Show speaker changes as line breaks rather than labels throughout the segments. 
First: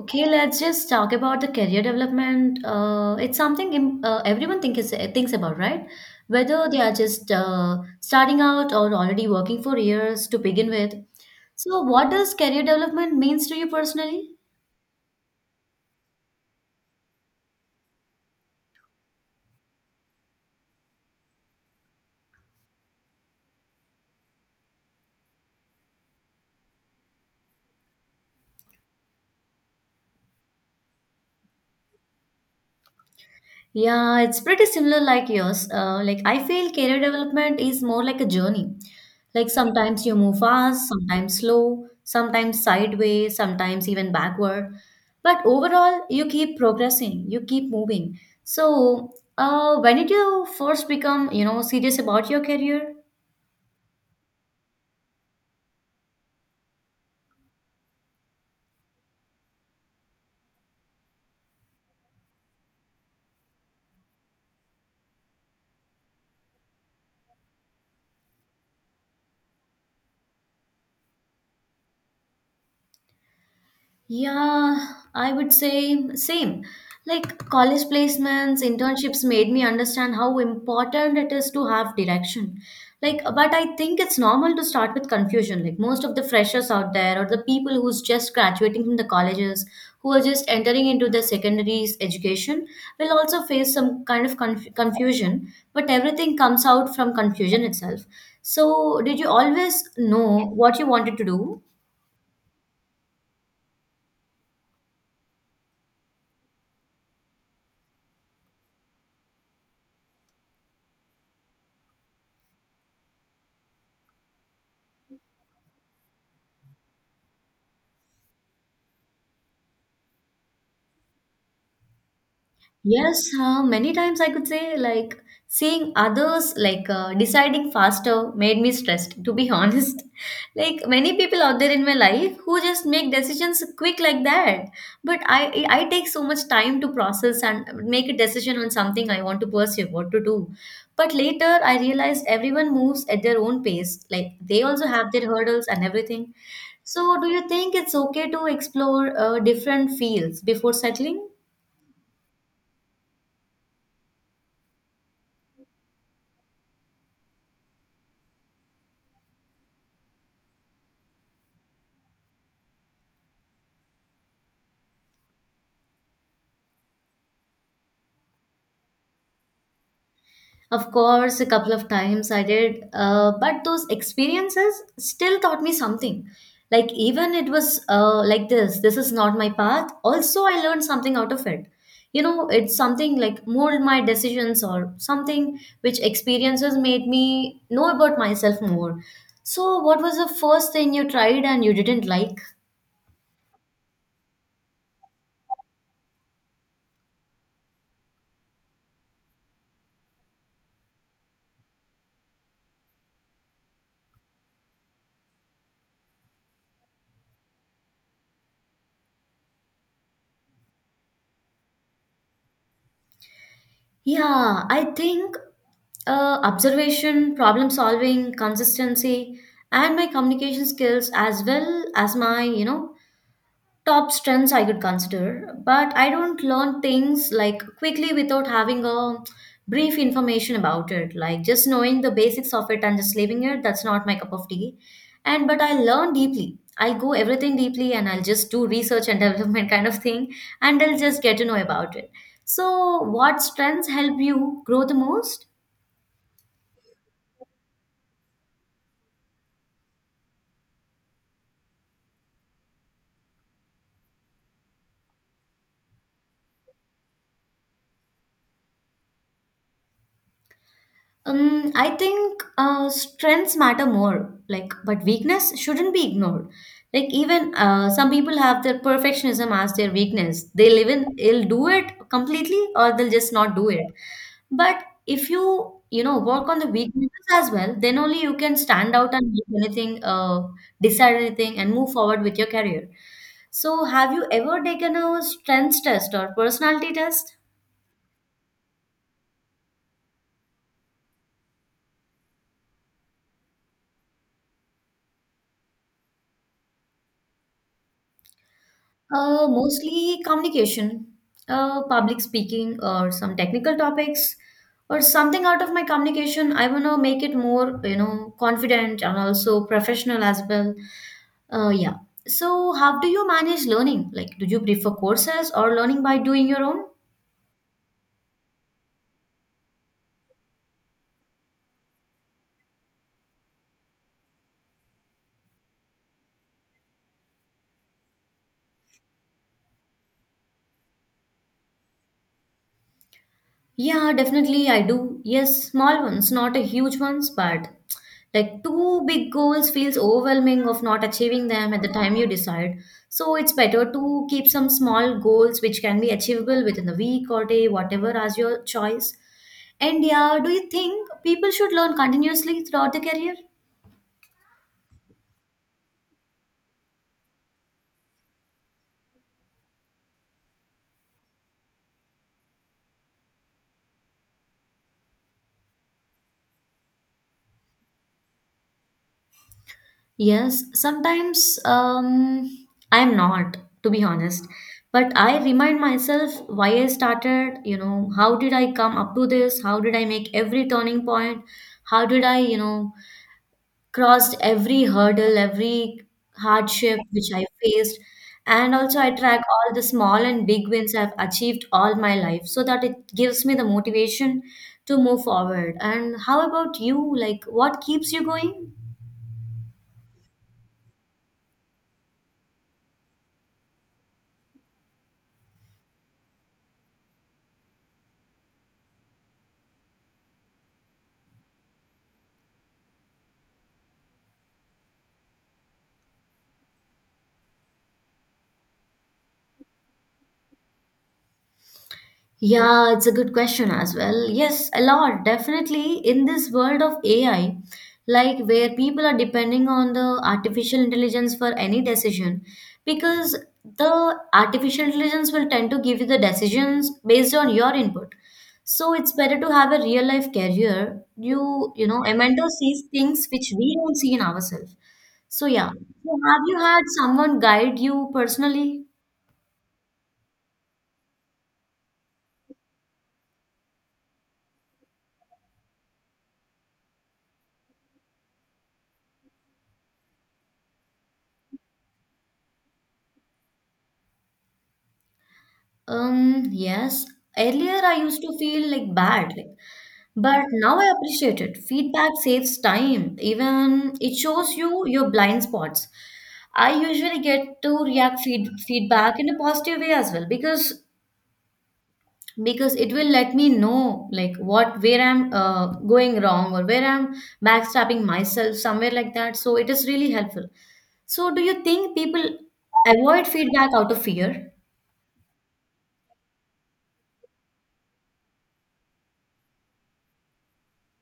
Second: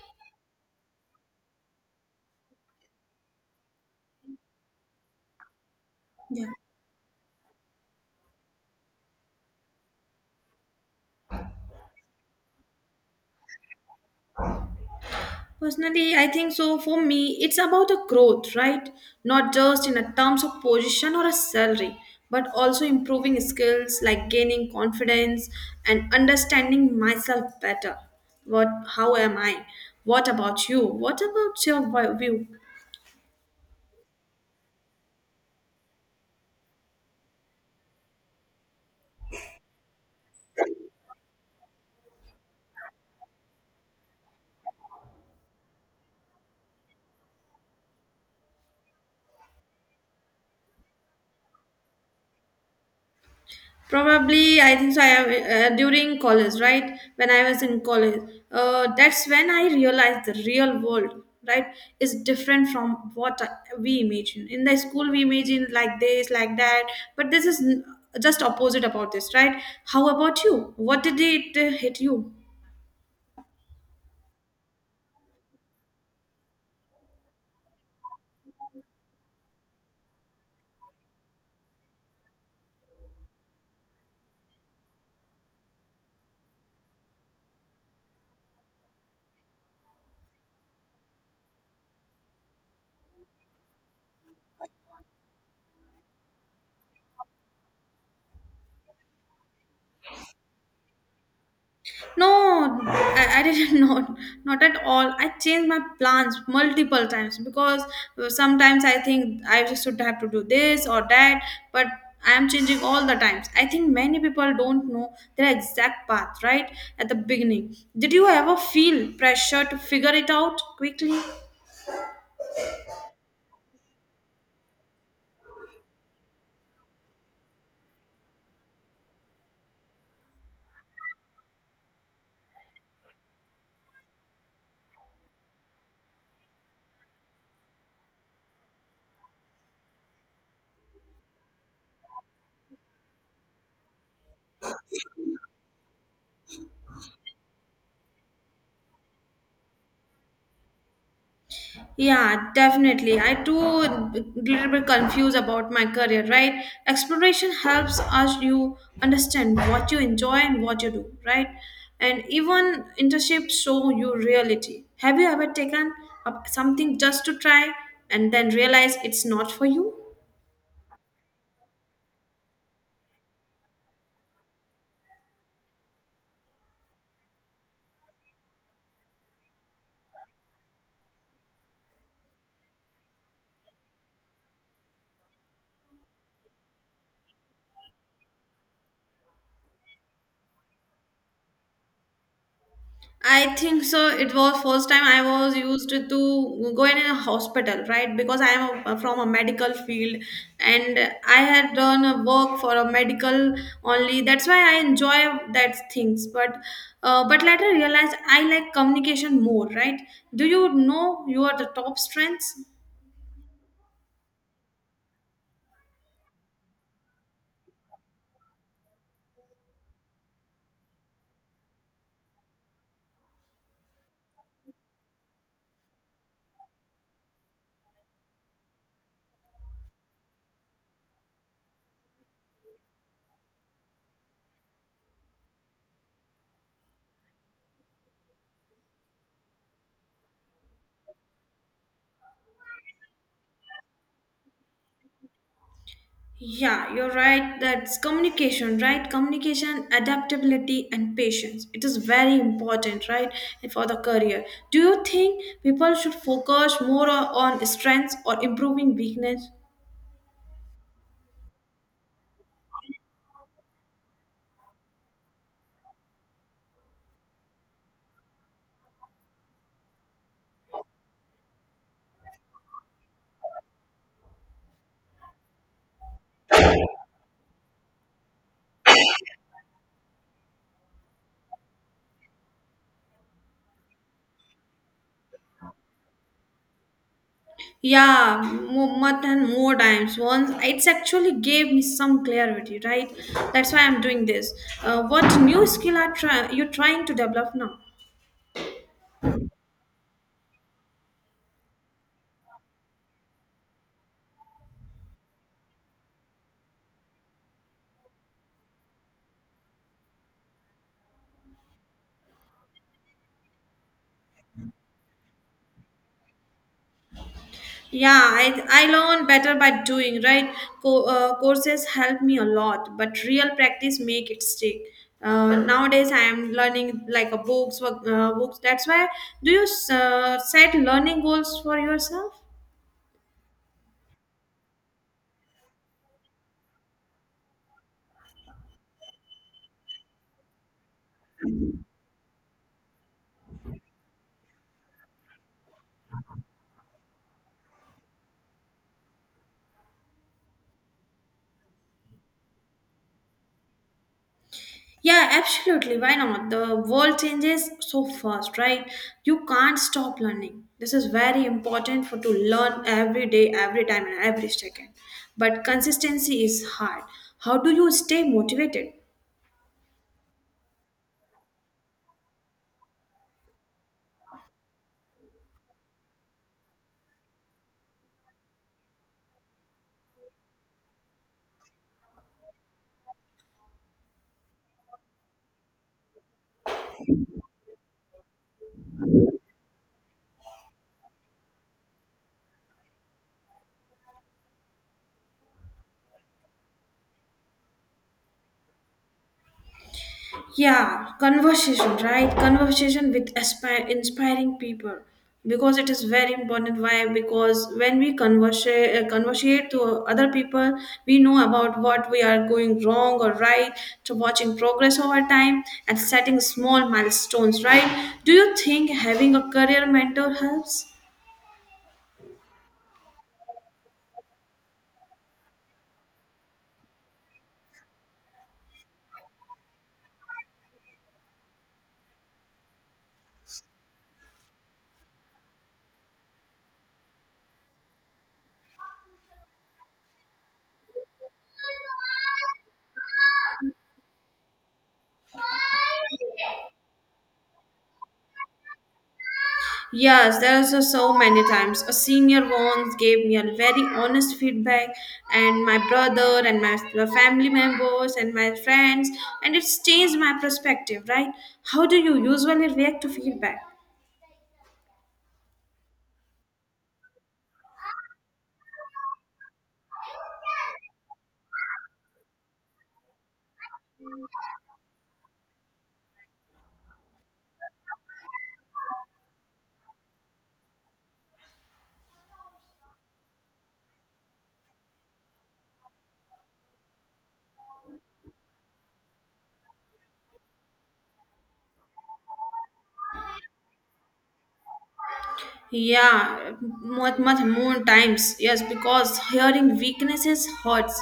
Okay, let's just talk about the career development. It's something everyone thinks about, right?
Yeah.
Whether they are just starting out or already working for years to begin with. So, what does career development means to you personally?
Personally, I think so. For me, it's about a growth, right? Not just in a terms of position or a salary, but also improving skills like gaining confidence and understanding myself better. What? How am I? What about you? What about your view?
Yeah, it's pretty similar like yours. Like I feel career development is more like a journey. Like sometimes you move fast, sometimes slow, sometimes sideways, sometimes even backward. But overall, you keep progressing, you keep moving. So, when did you first become, you know, serious about your career?
Probably, I think so. I have, during college, right? When I was in college, that's when I realized the real world, right, is different from we imagine. In the school, we imagine like this, like that, but just opposite about this, right? How about you? What did it hit you?
Yeah, I would say same. Like college placements, internships made me understand how important it is to have direction. Like, but I think it's normal to start with confusion. Like most of the freshers out there, or the people who's just graduating from the colleges, who are just entering into the secondary's education, will also face some kind of confusion. But everything comes out from confusion itself. So, did you always know what you wanted to do?
No, I didn't know. Not at all. I changed my plans multiple times because sometimes I think I just should have to do this or that, but I am changing all the times. I think many people don't know their exact path right at the beginning. Did you ever feel pressure to figure it out quickly?
Yes, many times I could say like seeing others like deciding faster made me stressed, to be honest. Like many people out there in my life who just make decisions quick like that. But I take so much time to process and make a decision on something I want to pursue, what to do. But later I realized everyone moves at their own pace. Like they also have their hurdles and everything. So do you think it's okay to explore different fields before settling?
Yeah, definitely. I too little bit confused about my career, right? Exploration helps us you understand what you enjoy and what you do, right? And even internships show you reality. Have you ever taken up something just to try and then realize it's not for you?
Of course, a couple of times I did, but those experiences still taught me something. Like, even it was like this is not my path. Also, I learned something out of it. You know, it's something like mold my decisions or something which experiences made me know about myself more. So, what was the first thing you tried and you didn't like?
I think so. It was first time I was used to go in a hospital, right? Because I am from a medical field, and I had done a work for a medical only. That's why I enjoy that things. But later realized I like communication more, right? Do you know you are the top strengths?
Yeah, I think observation, problem solving, consistency, and my communication skills as well as my, you know, top strengths I could consider. But I don't learn things like quickly without having a brief information about it. Like just knowing the basics of it and just leaving it, that's not my cup of tea. And but I learn deeply. I'll go everything deeply and I'll just do research and development kind of thing and I'll just get to know about it. So what strengths help you grow the most?
Yeah, you're right. That's communication, right? Communication, adaptability, and patience. It is very important, right? And for the career. Do you think people should focus more on strengths or improving weakness?
I think strengths matter more, like, but weakness shouldn't be ignored. Like, even some people have their perfectionism as their weakness. They'll do it completely, or they'll just not do it. But if you you know work on the weaknesses as well, then only you can stand out and make anything, decide anything, and move forward with your career. So, have you ever taken a strengths test or personality test?
Yeah, more than more times. Once it's actually gave me some clarity, right? That's why I'm doing this. What new skill are you trying to develop now?
Mostly communication, public speaking, or some technical topics, or something out of my communication. I want to make it more, you know, confident and also professional as well. Yeah. So, how do you manage learning? Like, do you prefer courses or learning by doing your own?
Yeah, I learn better by doing, right? Courses help me a lot, but real practice make it stick. Nowadays, I am learning like a books, books. That's why, do you set learning goals for yourself?
Yeah, definitely I do. Yes, small ones, not a huge ones, but like two big goals feels overwhelming of not achieving them at the time you decide. So it's better to keep some small goals which can be achievable within the week or day, whatever as your choice. And yeah, do you think people should learn continuously throughout the career?
Yeah, absolutely. Why not? The world changes so fast, right? You can't stop learning. This is very important for to learn every day, every time, and every second. But consistency is hard. How do you stay motivated?
Yes, sometimes I'm not, to be honest. But I remind myself why I started, you know, how did I come up to this? How did I make every turning point? How did I, you know, crossed every hurdle, every hardship which I faced? And also I track all the small and big wins I've achieved all my life so that it gives me the motivation to move forward. And how about you? Like, what keeps you going?
Yeah, conversation, right? Conversation with aspire inspiring people, because it is very important. Why? Because when we converse conversate to other people, we know about what we are going wrong or right, to watching progress over time and setting small milestones, right? Do you think having a career mentor helps?
Yeah, it's a good question as well. Yes, a lot. Definitely in this world of AI, like where people are depending on the artificial intelligence for any decision, because the artificial intelligence will tend to give you the decisions based on your input. So it's better to have a real life career. You know, a mentor sees things which we don't see in ourselves. So yeah. So have you had someone guide you personally?
Yes, there's a, so many times. A senior once gave me a very honest feedback, and my brother and my the family members and my friends, and it's changed my perspective, right? How do you usually react to feedback?
Yes. Earlier, I used to feel like bad, like, but now I appreciate it. Feedback saves time. Even it shows you your blind spots. I usually get to react feedback in a positive way as well because it will let me know like what where I'm going wrong or where I'm backstabbing myself somewhere like that. So it is really helpful. So do you think people avoid feedback out of fear?
Yeah, much more times. Yes, because hearing weaknesses hurts.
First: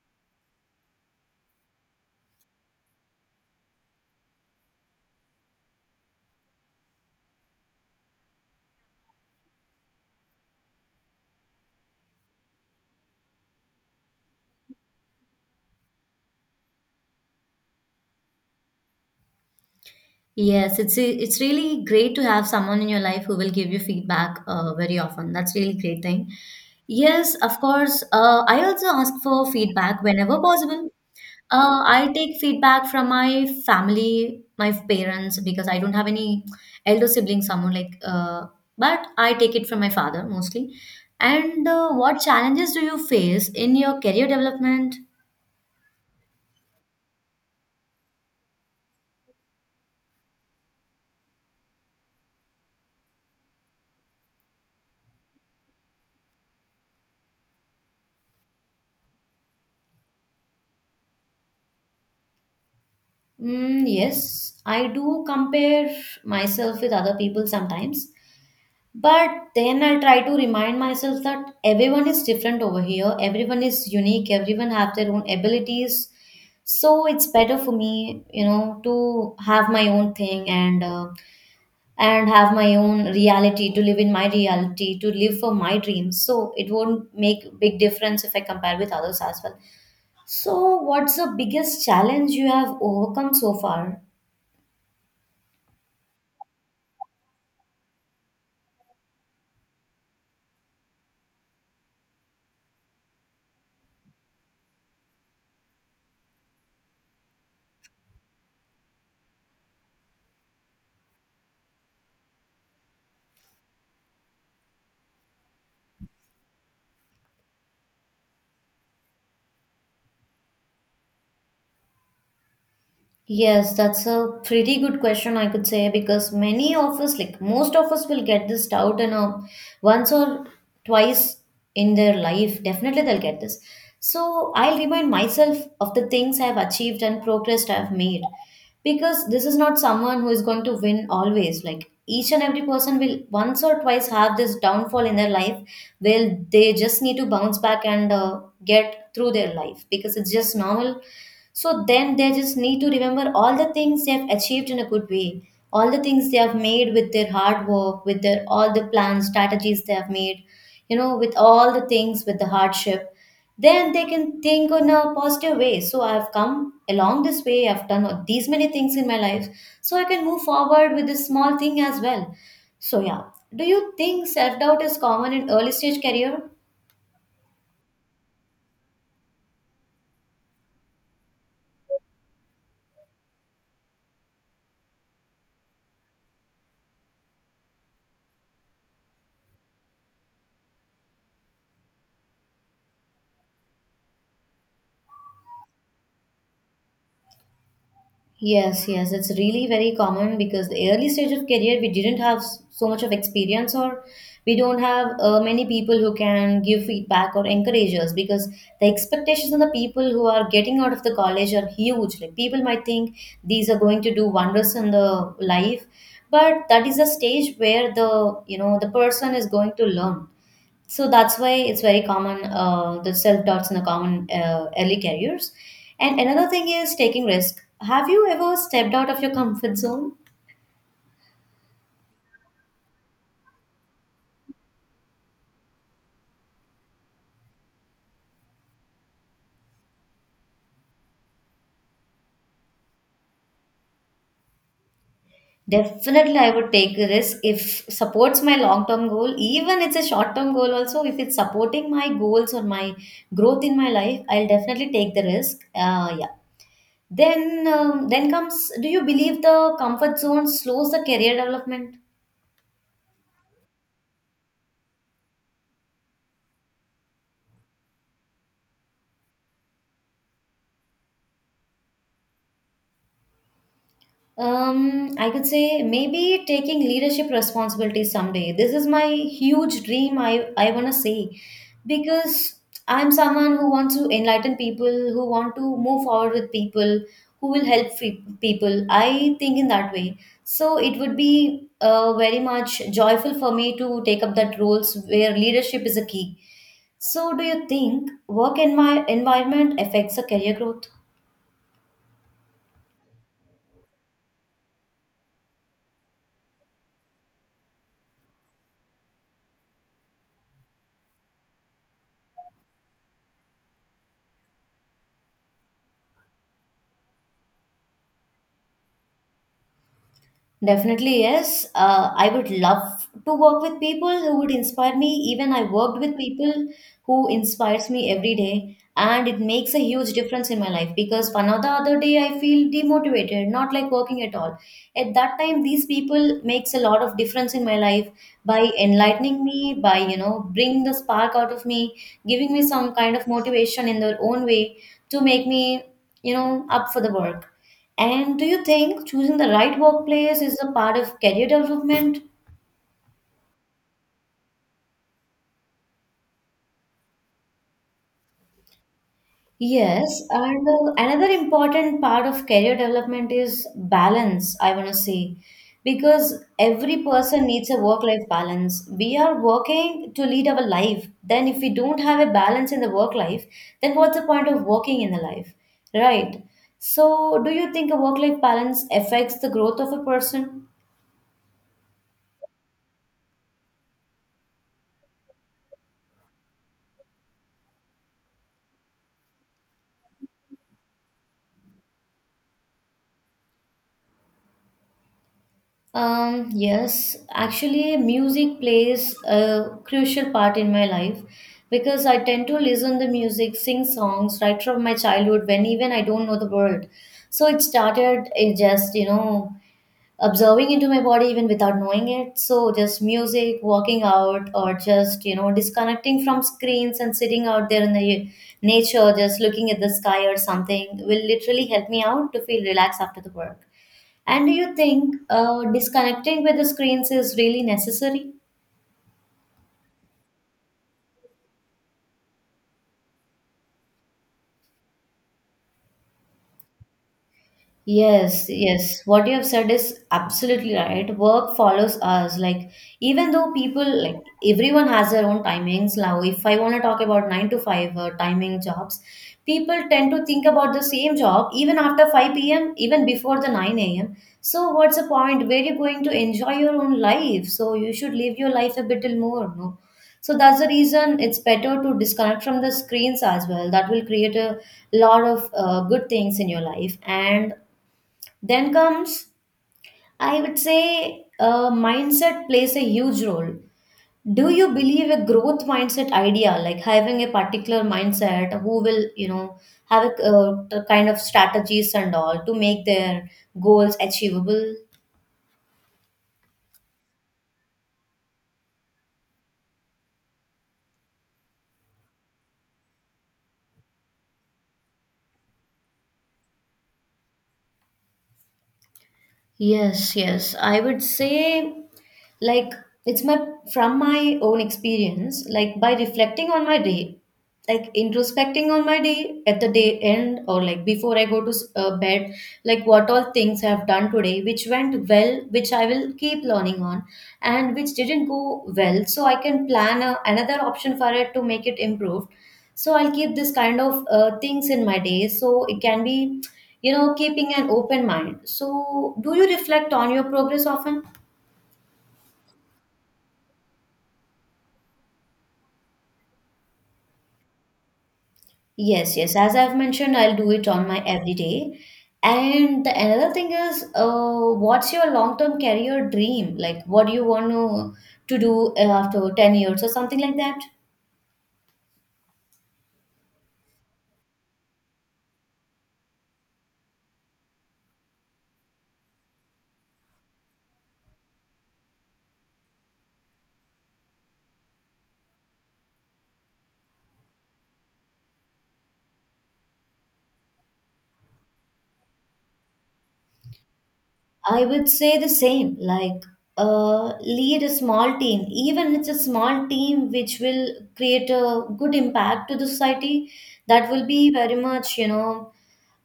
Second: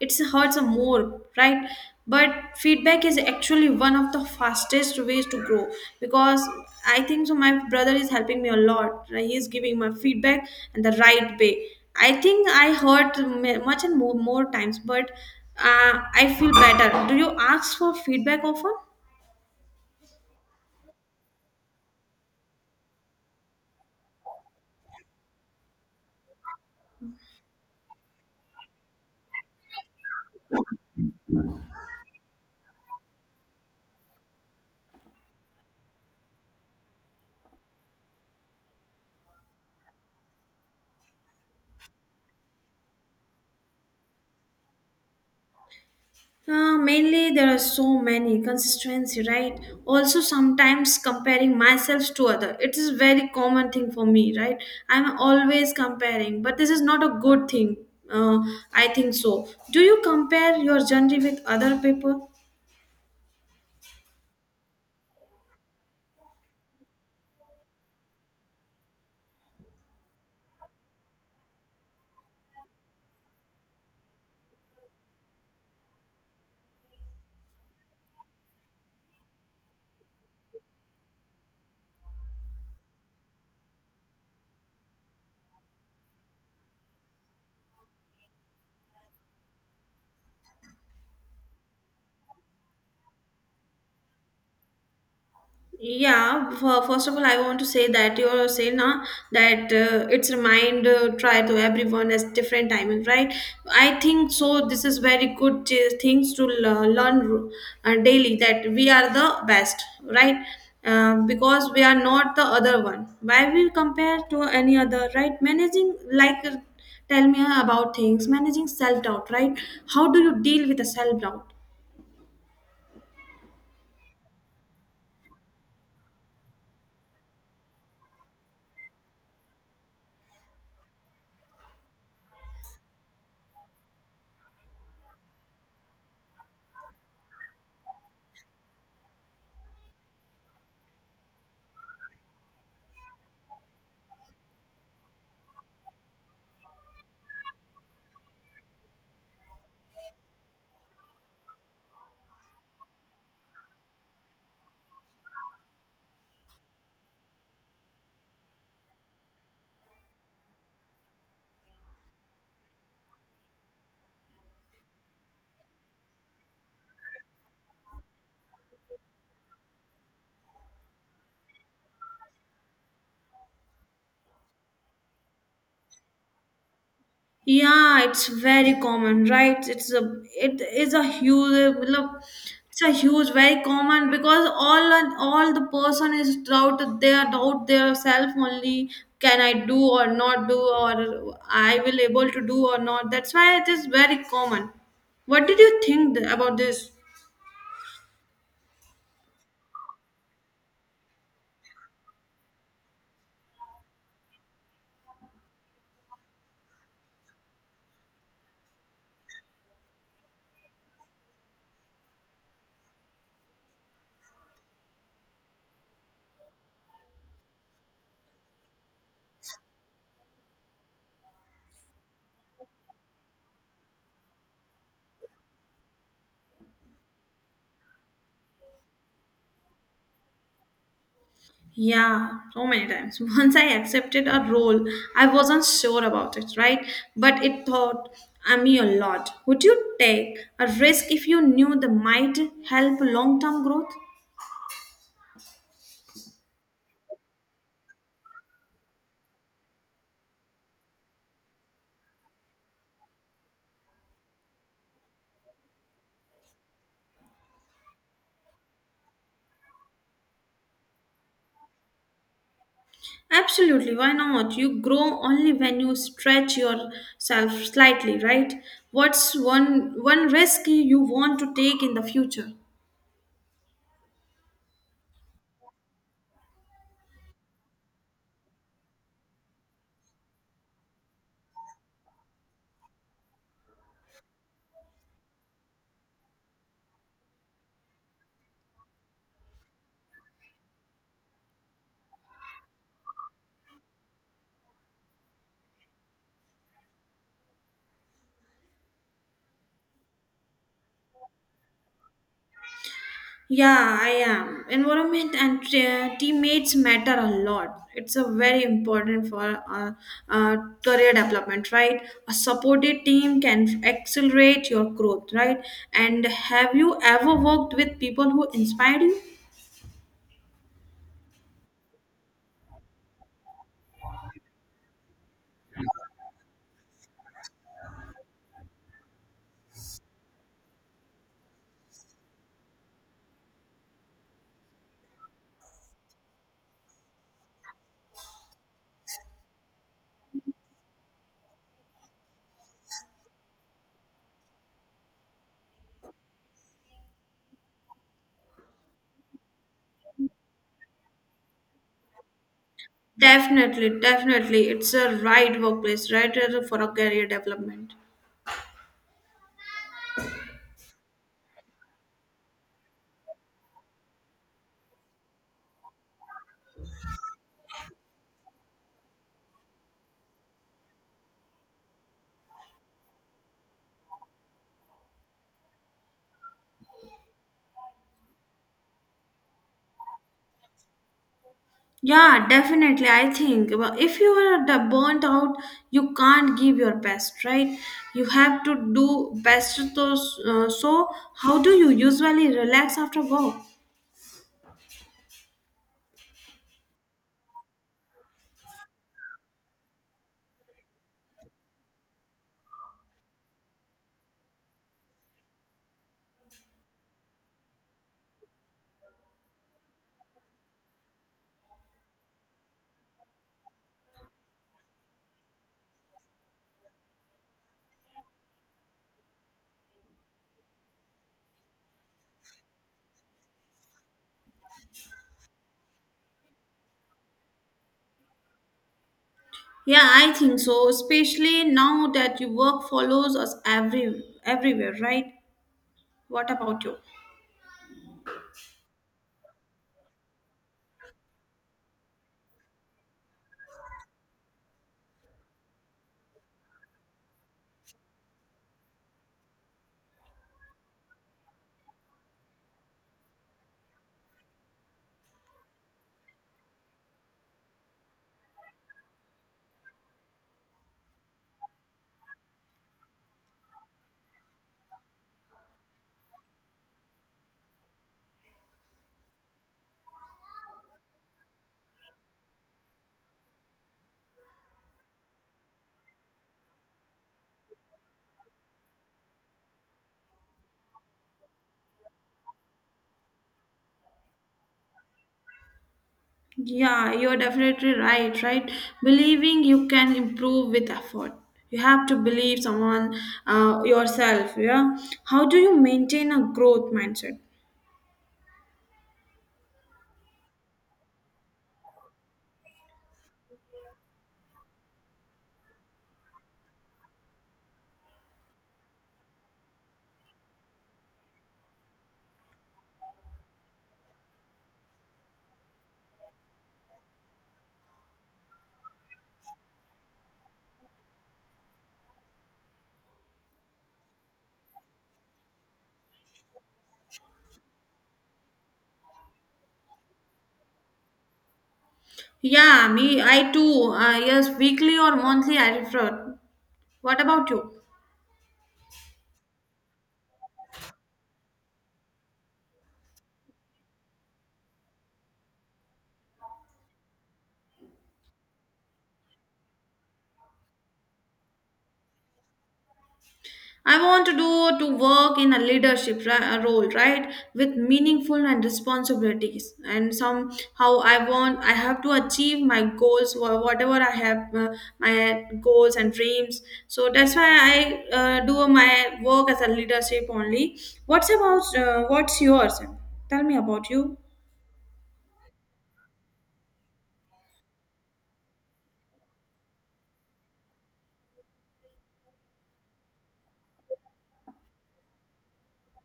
It hurts more, right? But feedback is actually one of the fastest ways to grow because I think so. My brother is helping me a lot. He is giving my feedback and the right way. I think I hurt much and more more times, but I feel better. Do you ask for feedback often?
Yes, it's really great to have someone in your life who will give you feedback very often. That's really great thing. Yes, of course. I also ask for feedback whenever possible. I take feedback from my family, my parents, because I don't have any elder siblings. Someone like, but I take it from my father mostly. And what challenges do you face in your career development?
Mainly, there are so many consistency, right? Also, sometimes comparing myself to other. It is very common thing for me, right? I'm always comparing, but this is not a good thing. Uh, I think so. Do you compare your journey with other people?
Yes, I do compare myself with other people sometimes. But then I try to remind myself that everyone is different over here. Everyone is unique. Everyone have their own abilities. So it's better for me, you know, to have my own thing and and have my own reality to live in my reality to live for my dreams. So it won't make big difference if I compare with others as well. So what's the biggest challenge you have overcome so far?
Yeah, first of all, I want to say that you're saying na, that it's remind try to everyone as different timing, right? I think so. This is very good things to learn daily that we are the best, right? Because we are not the other one. Why we compare to any other, right? Managing like tell me about things managing self doubt, right? How do you deal with the self doubt?
Yes, that's a pretty good question, I could say, because many of us, like most of us, will get this doubt in a once or twice in their life. Definitely, they'll get this. So I'll remind myself of the things I've achieved and progress I've made, because this is not someone who is going to win always. Like each and every person will once or twice have this downfall in their life, where they just need to bounce back and get through their life, because it's just normal. So then they just need to remember all the things they have achieved in a good way, all the things they have made with their hard work, with their all the plans, strategies they have made, you know, with all the things, with the hardship. Then they can think in a positive way. So I've come along this way, I've done these many things in my life. So I can move forward with this small thing as well. So yeah. Do you think self doubt is common in early stage career?
Yeah, it's very common, right? It's a it is a huge look. It's a huge, very common because all the person is doubt their self only. Can I do or not do, or I will able to do or not? That's why it is very common. What did you think about this?
Yes, yes, it's really very common because the early stage of career we didn't have so much of experience or we don't have many people who can give feedback or encourage us because the expectations on the people who are getting out of the college are huge. Like people might think these are going to do wonders in the life, but that is a stage where the you know the person is going to learn. So that's why it's very common the self doubts in the common early careers. And another thing is taking risk. Have you ever stepped out of your comfort zone?
Yeah, so many times. Once I accepted a role, I wasn't sure about it, right? But it taught me a lot. Would you take a risk if you knew that might help long term growth?
Definitely I would take a risk if supports my long term goal. Even it's a short term goal also, if it's supporting my goals or my growth in my life, I'll definitely take the risk. Yeah. Then comes, do you believe the comfort zone slows the career development?
Absolutely, why not? You grow only when you stretch yourself slightly, right? What's one risk you want to take in the future?
I could say maybe taking leadership responsibility someday. This is my huge dream. I wanna say, because I'm someone who wants to enlighten people, who want to move forward with people, who will help people. I think in that way. So it would be very much joyful for me to take up that roles where leadership is a key. So do you think work in my environment affects a career growth?
Yeah, I am. Environment and teammates matter a lot. It's a very important for uh, career development, right? A supported team can accelerate your growth, right? And have you ever worked with people who inspired you?
Definitely, yes. I would love to work with people who would inspire me. Even I worked with people who inspires me every day, and it makes a huge difference in my life because one or the other day I feel demotivated, not like working at all. At that time, these people makes a lot of difference in my life by enlightening me, by you know, bring the spark out of me, giving me some kind of motivation in their own way to make me you know up for the work. And do you think choosing the right workplace is a part of career development?
Definitely, definitely. It's a right workplace, right, for a career development.
Yes, and another important part of career development is balance, I want to say, because every person needs a work-life balance. We are working to lead our life. Then, if we don't have a balance in the work life, then what's the point of working in the life, right? So, do you think a work-life balance affects the growth of a person?
Yeah, definitely. I think well, if you are the burnt out, you can't give your best, right? You have to do best. So, how do you usually relax after work?
Yes, actually, music plays a crucial part in my life because I tend to listen to music, sing songs right from my childhood when even I don't know the word. So it started it just, observing into my body even without knowing it. So just music, walking out, or just disconnecting from screens and sitting out there in the nature, just looking at the sky or something, will literally help me out to feel relaxed after the work. And do you think disconnecting with the screens is really necessary?
Yeah, I think so. Especially now that your work follows us every everywhere, right? What about you?
Yes, yes. What you have said is absolutely right. Work follows us. Like, even though people, like, everyone has their own timings. Now, if I want to talk about nine to five timing jobs, people tend to think about the same job even after 5 p.m., even before the 9 a.m. So, what's the point? Where you going to enjoy your own life? So, you should live your life a little more, no? So, that's the reason it's better to disconnect from the screens as well. That will create a lot of good things in your life. And then comes, I would say, mindset plays a huge role. Do you believe a growth mindset idea, like having a particular mindset, who will, have a kind of strategies and all to make their goals achievable?
Yeah, you're definitely right, right? Believing you can improve with effort. You have to believe someone, yourself. Yeah. How do you maintain a growth mindset?
Yes, yes. I would say, like, it's my from my own experience, like by reflecting on my day, like introspecting on my day at the day end or like before I go to bed, like what all things I have done today, which went well, which I will keep learning on, and which didn't go well, so I can plan another option for it to make it improve, so I'll keep this kind of things in my day so it can be keeping an open mind. So do you reflect on your progress often?
Yeah, me, I too. Yes, weekly or monthly, I prefer. What about you?
Yes, yes. As I've mentioned, I'll do it on my everyday. And the another thing is, what's your long term career dream? Like, what do you want to do after 10 years or something like that?
I want to do to work in a leadership a role, right, with meaningful and responsibilities, and somehow I have to achieve my goals, whatever I have my goals and dreams. So that's why I do my work as a leadership only. What's about what's yours? Tell me about you.
I would say the same, like lead a small team, even it's a small team which will create a good impact to the society. That will be very much, you know,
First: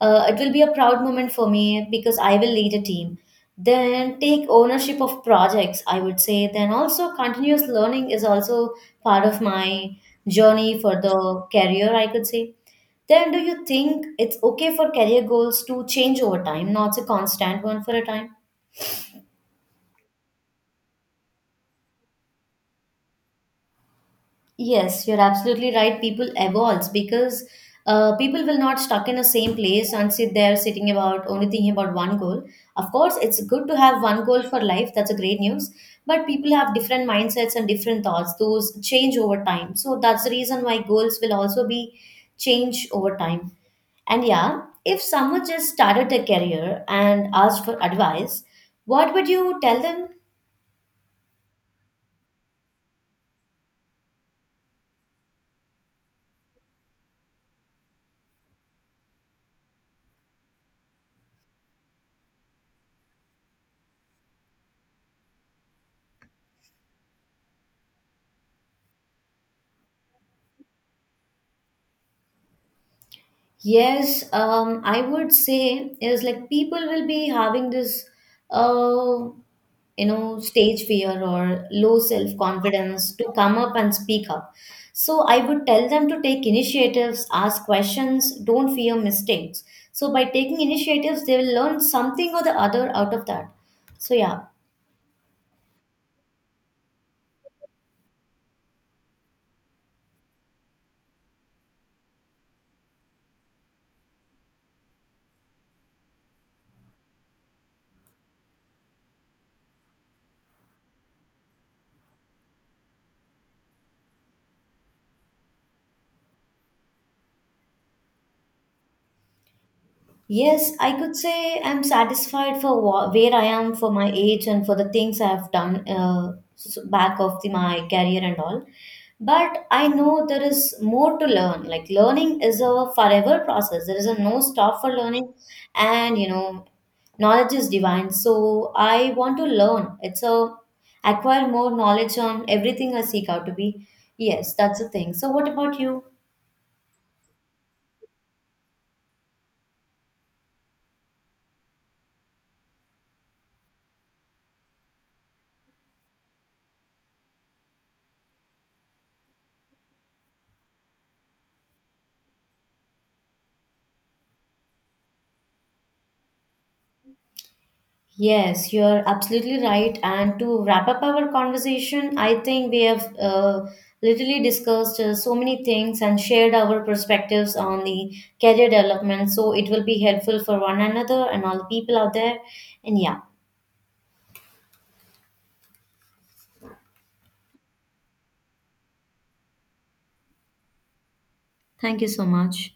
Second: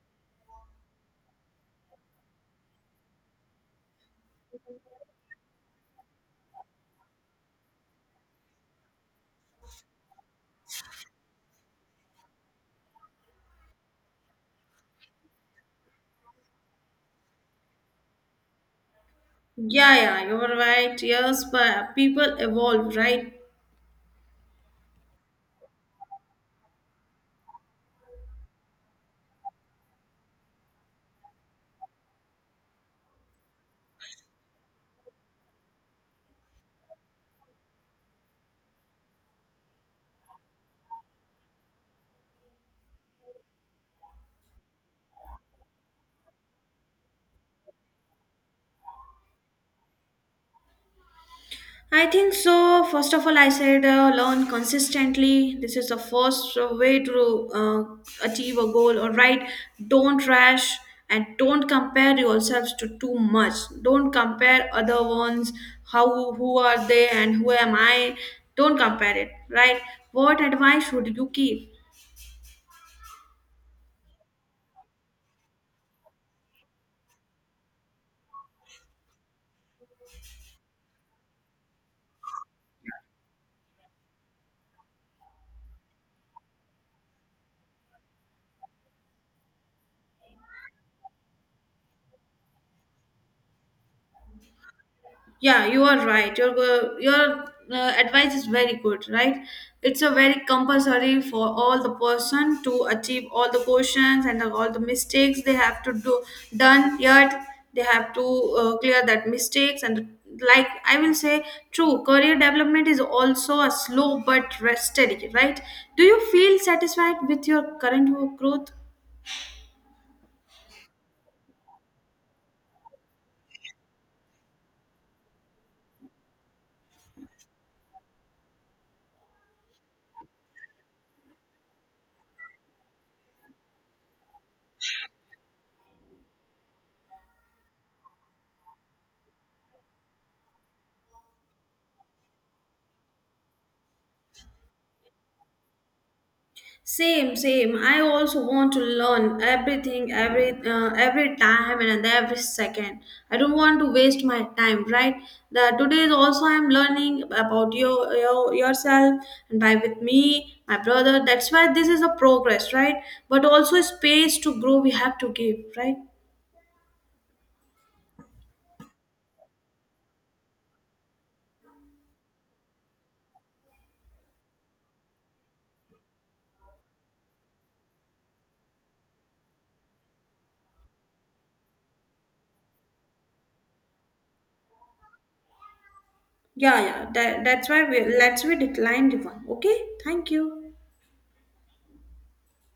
uh, it will be a proud moment for me because I will lead a team. Then take ownership of projects, I would say. Then also continuous learning is also part of my journey for the career, I could say. Then do you think it's okay for career goals to change over time, not a constant one for a time?
Yeah, yeah, you're right. Yes, but people evolve, right?
Yes, you're absolutely right. People evolves because people will not stuck in the same place and sit there sitting about only thinking about one goal. Of course, it's good to have one goal for life. That's a great news. But people have different mindsets and different thoughts. Those change over time. So that's the reason why goals will also be change over time. And yeah, if someone just started a career and asked for advice, what would you tell them?
I think so. First of all, I said learn consistently. This is the first way to achieve a goal. All right, don't rush and don't compare yourselves to too much. Don't compare other ones. How who are they and who am I? Don't compare it. Right. What advice should you give?
Yes, I would say is like people will be having this, uh, stage fear or low self confidence to come up and speak up. So I would tell them to take initiatives, ask questions, don't fear mistakes. So by taking initiatives, they will learn something or the other out of that. So yeah,
Yeah, you are right. Your advice is very good, right? It's a very compulsory for all the person to achieve all the questions and all the mistakes they have to do done. Yet they have to clear that mistakes and like I will say, true career development is also a slow but steady, right? Do you feel satisfied with your current work growth?
yes, I could say I'm satisfied for where I am for my age and for the things I have done back of my career and all. But I know there is more to learn. Like learning is a forever process. There is a no stop for learning, and knowledge is divine. So I want to learn. It's a acquire more knowledge on everything I seek out to be. Yes, that's the thing. So what about you?
Same, same. I also want to learn everything, every time and every second. I don't want to waste my time, right? The today is also I'm learning about your yourself and by with me, my brother. That's why this is a progress, right? But also space to grow. We have to give, right?
Yes, you're absolutely right. And to wrap up our conversation, I think we have literally discussed so many things and shared our perspectives on the career development. So it will be helpful for one another and all the people out there. And yeah,
Yeah, yeah. That, that's why we let's we decline the one. Okay, thank you.
thank you so much.